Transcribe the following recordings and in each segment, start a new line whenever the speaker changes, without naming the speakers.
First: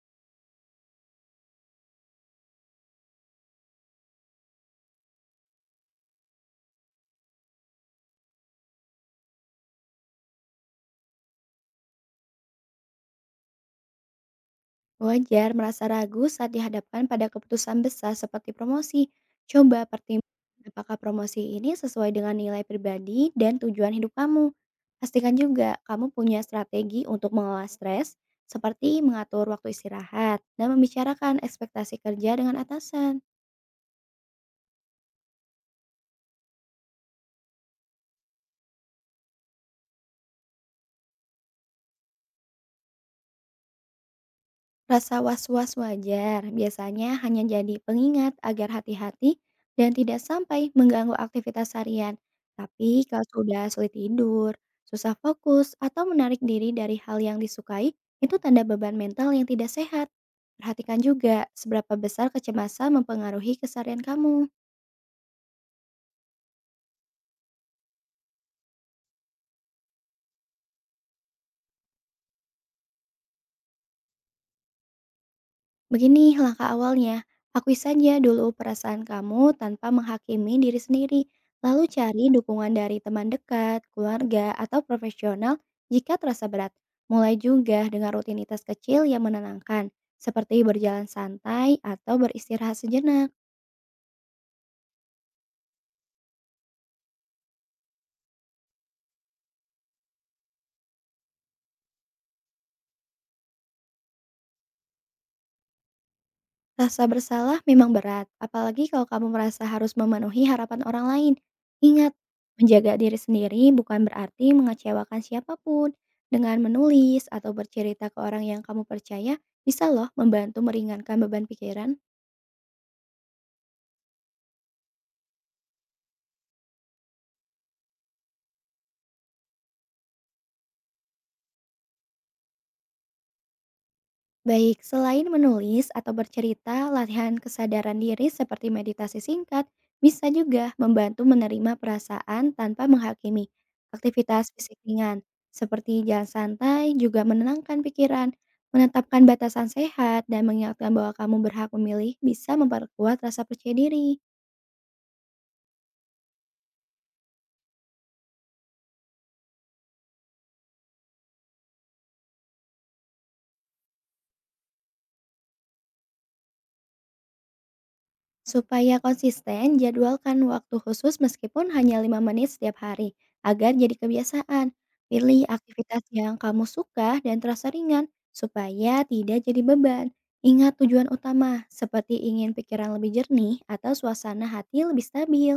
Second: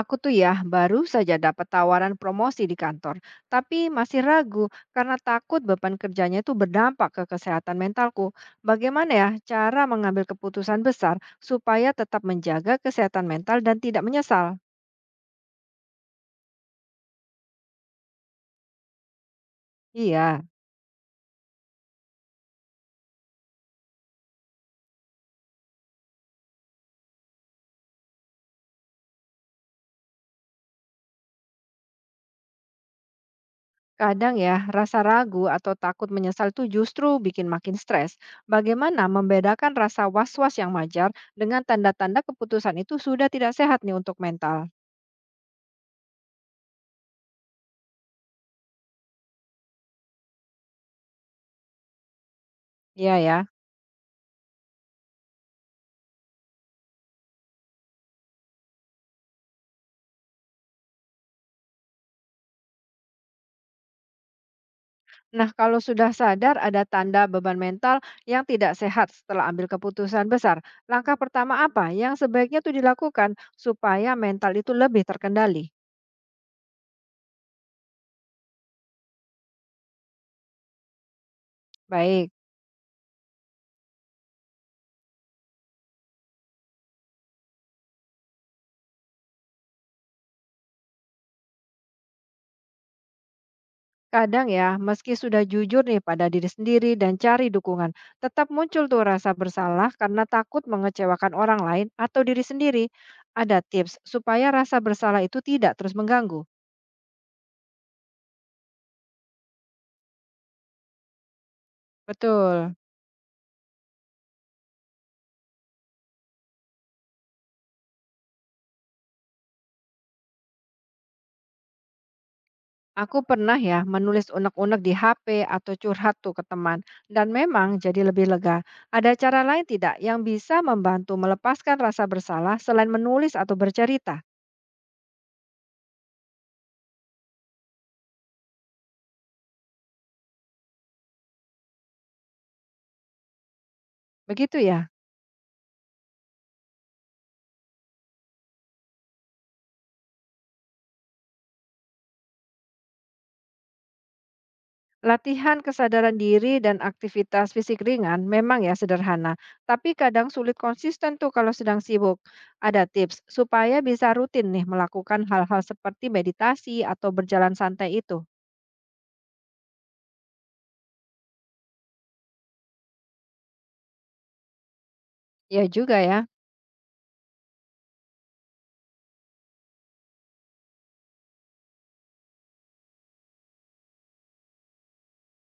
Aku tuh ya baru saja dapat tawaran promosi di kantor, tapi masih ragu karena takut beban kerjanya itu berdampak ke kesehatan mentalku. Bagaimana ya cara mengambil keputusan besar supaya tetap menjaga kesehatan mental dan tidak menyesal?
Wajar merasa ragu saat dihadapkan pada keputusan besar seperti promosi. Coba
Iya,
pertimbangkan apakah promosi ini sesuai dengan nilai pribadi dan tujuan hidup kamu. Pastikan juga kamu punya strategi untuk mengelola stres, seperti mengatur waktu istirahat dan membicarakan ekspektasi kerja dengan atasan.
kadang ya rasa ragu atau takut menyesal tuh justru bikin makin stres. Bagaimana membedakan rasa was-was yang wajar dengan tanda-tanda keputusan itu sudah tidak sehat nih untuk mental?
Rasa was-was wajar biasanya hanya jadi pengingat agar hati-hati dan tidak sampai mengganggu aktivitas harian. Tapi
Iya
kalau
ya.
sudah sulit tidur, susah fokus, atau menarik diri dari hal yang disukai, itu tanda beban mental yang tidak sehat. Perhatikan juga seberapa besar kecemasan mempengaruhi keseharian kamu.
Nah, kalau sudah sadar ada tanda beban mental yang tidak sehat setelah ambil keputusan besar, langkah pertama apa yang sebaiknya itu dilakukan supaya mental itu lebih terkendali?
Begini langkah awalnya, akui saja dulu perasaan kamu tanpa menghakimi diri sendiri, lalu cari
Baik,
dukungan dari teman dekat, keluarga, atau profesional jika terasa berat. Mulai juga dengan rutinitas kecil yang menenangkan, seperti berjalan santai atau beristirahat sejenak.
kadang ya, meski sudah jujur nih pada diri sendiri dan cari dukungan, tetap muncul tuh rasa bersalah karena takut mengecewakan orang lain atau diri sendiri. Ada tips supaya rasa bersalah itu tidak terus mengganggu.
Rasa bersalah memang berat, apalagi kalau kamu merasa harus memenuhi harapan orang lain. Ingat,
Betul.
menjaga diri sendiri bukan berarti mengecewakan siapapun. Dengan menulis atau bercerita ke orang yang kamu percaya, bisa loh membantu meringankan beban pikiran.
Aku pernah ya menulis unek-unek di HP atau curhat tuh ke teman dan memang jadi lebih lega. Ada cara lain tidak yang bisa membantu melepaskan rasa bersalah selain menulis atau bercerita?
Baik, selain menulis atau bercerita, latihan kesadaran diri seperti meditasi singkat bisa juga membantu menerima perasaan tanpa menghakimi. Aktivitas
Begitu
fisik
ya.
ringan seperti jalan santai juga menenangkan pikiran, menetapkan batasan sehat, dan mengingatkan bahwa kamu berhak memilih bisa memperkuat rasa percaya diri.
Latihan kesadaran diri dan aktivitas fisik ringan memang ya sederhana, tapi kadang sulit konsisten tuh kalau sedang sibuk. Ada tips supaya bisa rutin nih melakukan hal-hal seperti meditasi atau berjalan santai itu.
Supaya konsisten, jadwalkan waktu khusus meskipun hanya 5 menit setiap hari, agar jadi kebiasaan. Pilih
Ya juga
aktivitas
ya.
yang kamu suka dan terasa ringan, supaya tidak jadi beban. Ingat tujuan utama, seperti ingin pikiran lebih jernih atau suasana hati lebih stabil.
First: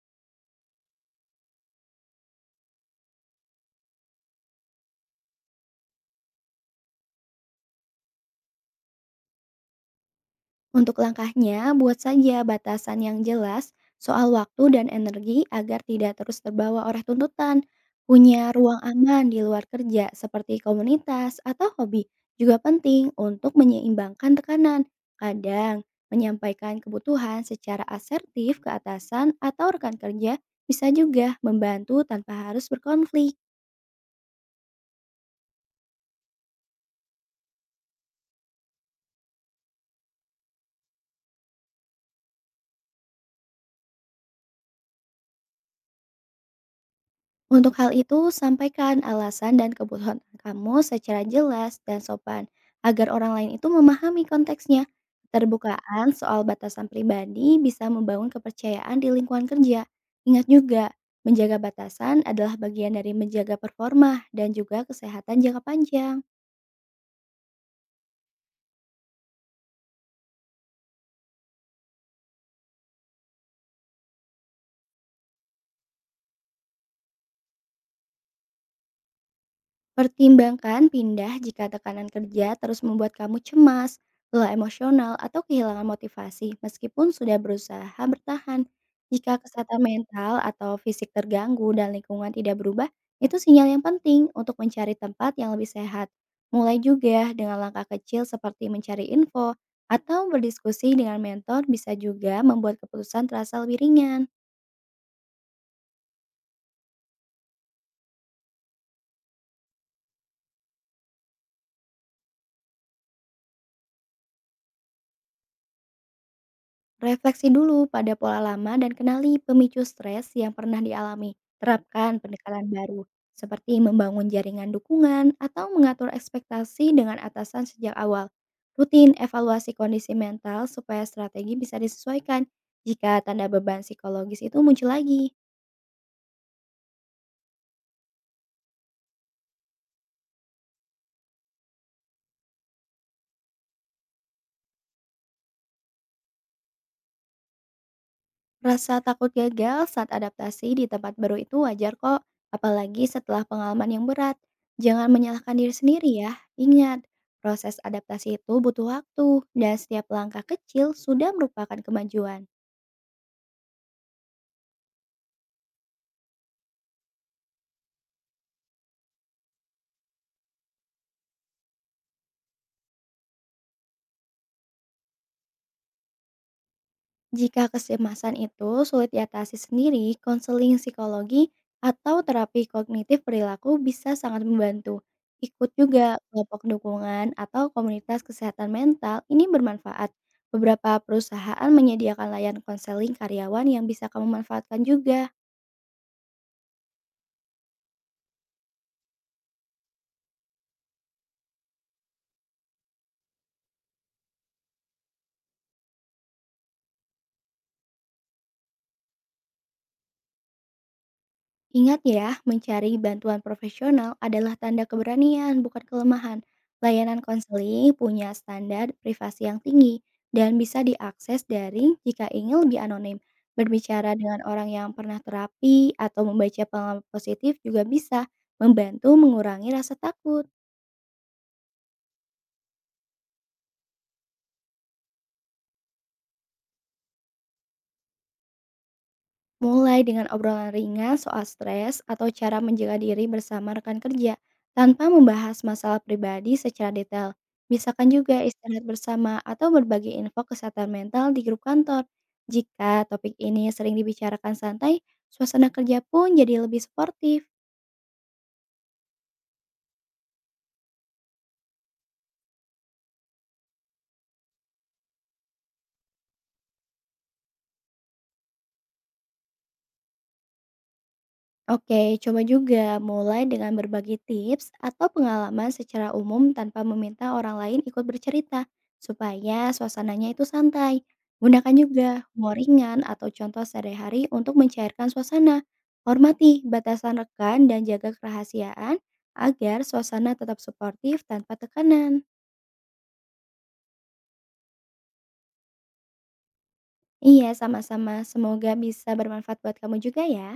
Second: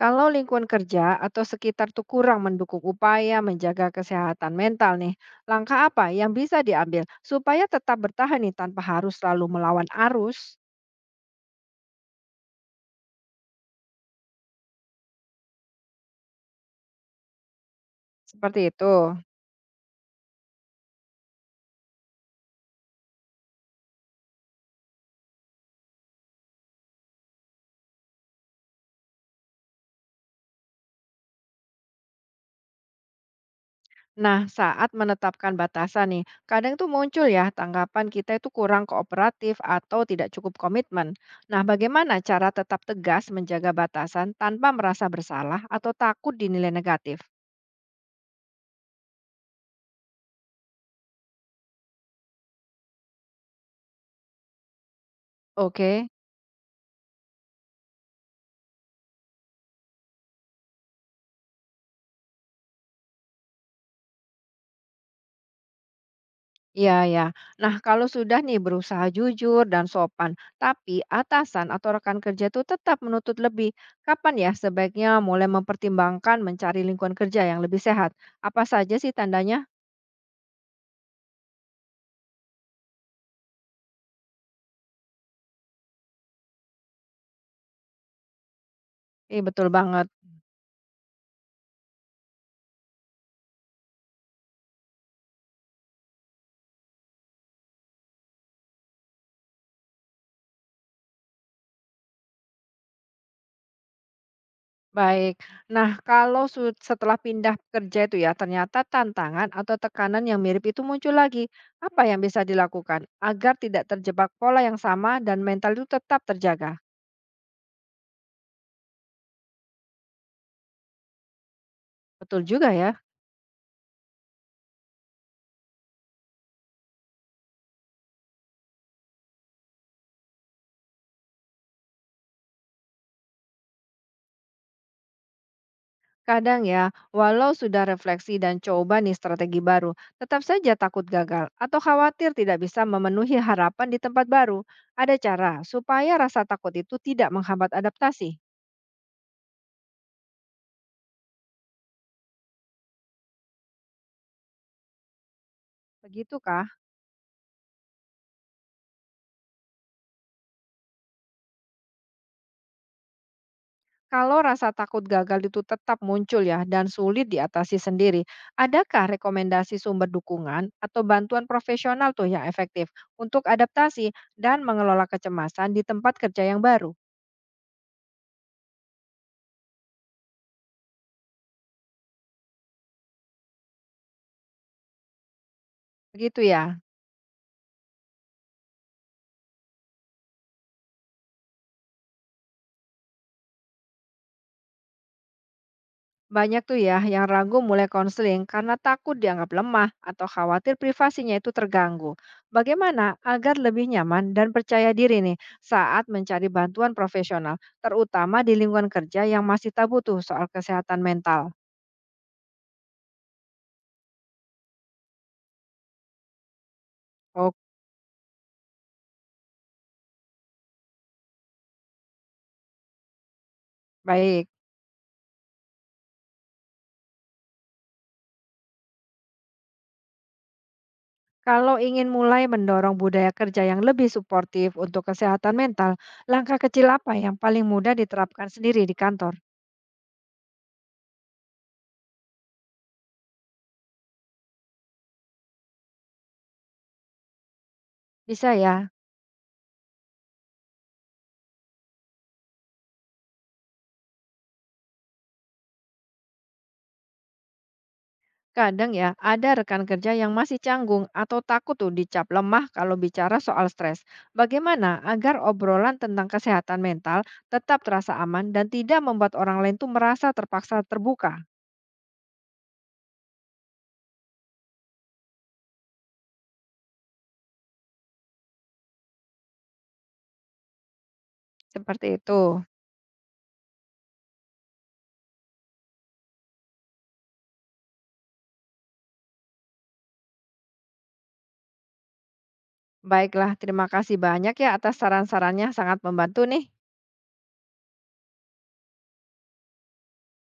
Kalau lingkungan kerja atau sekitar tuh kurang mendukung upaya menjaga kesehatan mental nih, langkah apa yang bisa diambil supaya tetap bertahan nih tanpa harus selalu melawan arus?
Untuk langkahnya, buat saja batasan yang jelas soal waktu dan energi agar tidak terus terbawa oleh tuntutan. Punya
Seperti
ruang
itu.
aman di luar kerja seperti komunitas atau hobi juga penting untuk menyeimbangkan tekanan. Kadang, menyampaikan kebutuhan secara asertif ke atasan atau rekan kerja bisa juga membantu tanpa harus berkonflik.
Nah, saat menetapkan batasan nih, kadang tuh muncul ya tanggapan kita itu kurang kooperatif atau tidak cukup komitmen. Nah, bagaimana cara tetap tegas menjaga batasan tanpa merasa bersalah atau takut dinilai negatif?
Untuk hal itu, sampaikan alasan dan kebutuhan kamu secara jelas dan sopan, agar orang lain itu memahami konteksnya.
Oke.
Keterbukaan soal batasan pribadi bisa membangun kepercayaan di lingkungan kerja. Ingat juga, menjaga batasan adalah bagian dari menjaga performa dan juga kesehatan jangka panjang.
Iya, ya. Nah, kalau sudah nih berusaha jujur dan sopan, tapi atasan atau rekan kerja itu tetap menuntut lebih, kapan ya sebaiknya mulai mempertimbangkan mencari lingkungan kerja yang lebih sehat? Apa saja sih tandanya?
Pertimbangkan pindah jika tekanan kerja terus membuat kamu cemas, lelah emosional, atau kehilangan motivasi meskipun sudah berusaha bertahan. Jika
Eh, betul
kesehatan
banget.
mental atau fisik terganggu dan lingkungan tidak berubah, itu sinyal yang penting untuk mencari tempat yang lebih sehat. Mulai juga dengan langkah kecil seperti mencari info atau berdiskusi dengan mentor bisa juga membuat keputusan terasa lebih ringan.
Baik. Nah, kalau setelah pindah kerja itu ya, ternyata tantangan atau tekanan yang mirip itu muncul lagi. Apa yang bisa dilakukan agar tidak terjebak pola yang sama dan mental itu tetap terjaga?
Refleksi dulu pada pola lama dan kenali pemicu stres yang pernah dialami. Terapkan
Betul
pendekatan
juga ya.
baru, seperti membangun jaringan dukungan atau mengatur ekspektasi dengan atasan sejak awal. Rutin evaluasi kondisi mental supaya strategi bisa disesuaikan jika tanda beban psikologis itu muncul lagi.
Kadang ya, walau sudah refleksi dan coba nih strategi baru, tetap saja takut gagal atau khawatir tidak bisa memenuhi harapan di tempat baru. Ada cara supaya rasa takut itu tidak menghambat adaptasi.
Rasa takut gagal saat adaptasi di tempat baru itu wajar kok, apalagi setelah pengalaman yang berat. Jangan menyalahkan diri sendiri ya.
Begitukah?
Ingat, proses adaptasi itu butuh waktu, dan setiap langkah kecil sudah merupakan kemajuan.
Kalau rasa takut gagal itu tetap muncul ya dan sulit diatasi sendiri, adakah rekomendasi sumber dukungan atau bantuan profesional tuh yang efektif untuk adaptasi dan mengelola kecemasan di tempat kerja yang baru?
Jika kecemasan itu sulit diatasi sendiri, konseling psikologi atau terapi kognitif perilaku bisa sangat membantu. Ikut juga
Begitu
kelompok
ya.
dukungan atau komunitas kesehatan mental ini bermanfaat. Beberapa perusahaan menyediakan layanan konseling karyawan yang bisa kamu manfaatkan juga.
Banyak tuh ya yang ragu mulai konseling karena takut dianggap lemah atau khawatir privasinya itu terganggu. Bagaimana agar lebih nyaman dan percaya diri nih saat mencari bantuan profesional, terutama di lingkungan kerja yang masih tabu tuh soal kesehatan mental.
Ingat ya, mencari bantuan profesional adalah tanda keberanian, bukan kelemahan. Layanan
Oh,
konseling punya standar privasi yang tinggi dan bisa diakses daring jika ingin lebih anonim. Berbicara dengan
baik.
orang yang pernah terapi atau membaca pengalaman positif juga bisa membantu mengurangi rasa takut.
Kalau ingin mulai mendorong budaya kerja yang lebih suportif untuk kesehatan mental, langkah kecil apa yang paling mudah diterapkan sendiri di kantor?
Mulai dengan obrolan ringan soal stres atau cara menjaga diri bersama rekan kerja, tanpa membahas masalah pribadi secara detail. Misalkan juga
Bisa
istirahat
ya?
bersama atau berbagi info kesehatan mental di grup kantor. Jika topik ini sering dibicarakan santai, suasana kerja pun jadi lebih sportif.
Kadang ya, ada rekan kerja yang masih canggung atau takut tuh dicap lemah kalau bicara soal stres. Bagaimana agar obrolan tentang kesehatan mental tetap terasa aman dan tidak membuat orang lain tuh merasa terpaksa terbuka?
Oke, coba juga mulai dengan berbagi tips atau pengalaman secara umum tanpa meminta orang lain ikut bercerita, supaya suasananya itu santai. Gunakan
Seperti
juga
itu.
humor ringan atau contoh sehari-hari untuk mencairkan suasana. Hormati batasan rekan dan jaga kerahasiaan agar suasana tetap suportif tanpa tekanan.
Baiklah, terima kasih banyak ya atas saran-sarannya, sangat membantu nih.
Iya, sama-sama. Semoga bisa bermanfaat buat kamu juga ya.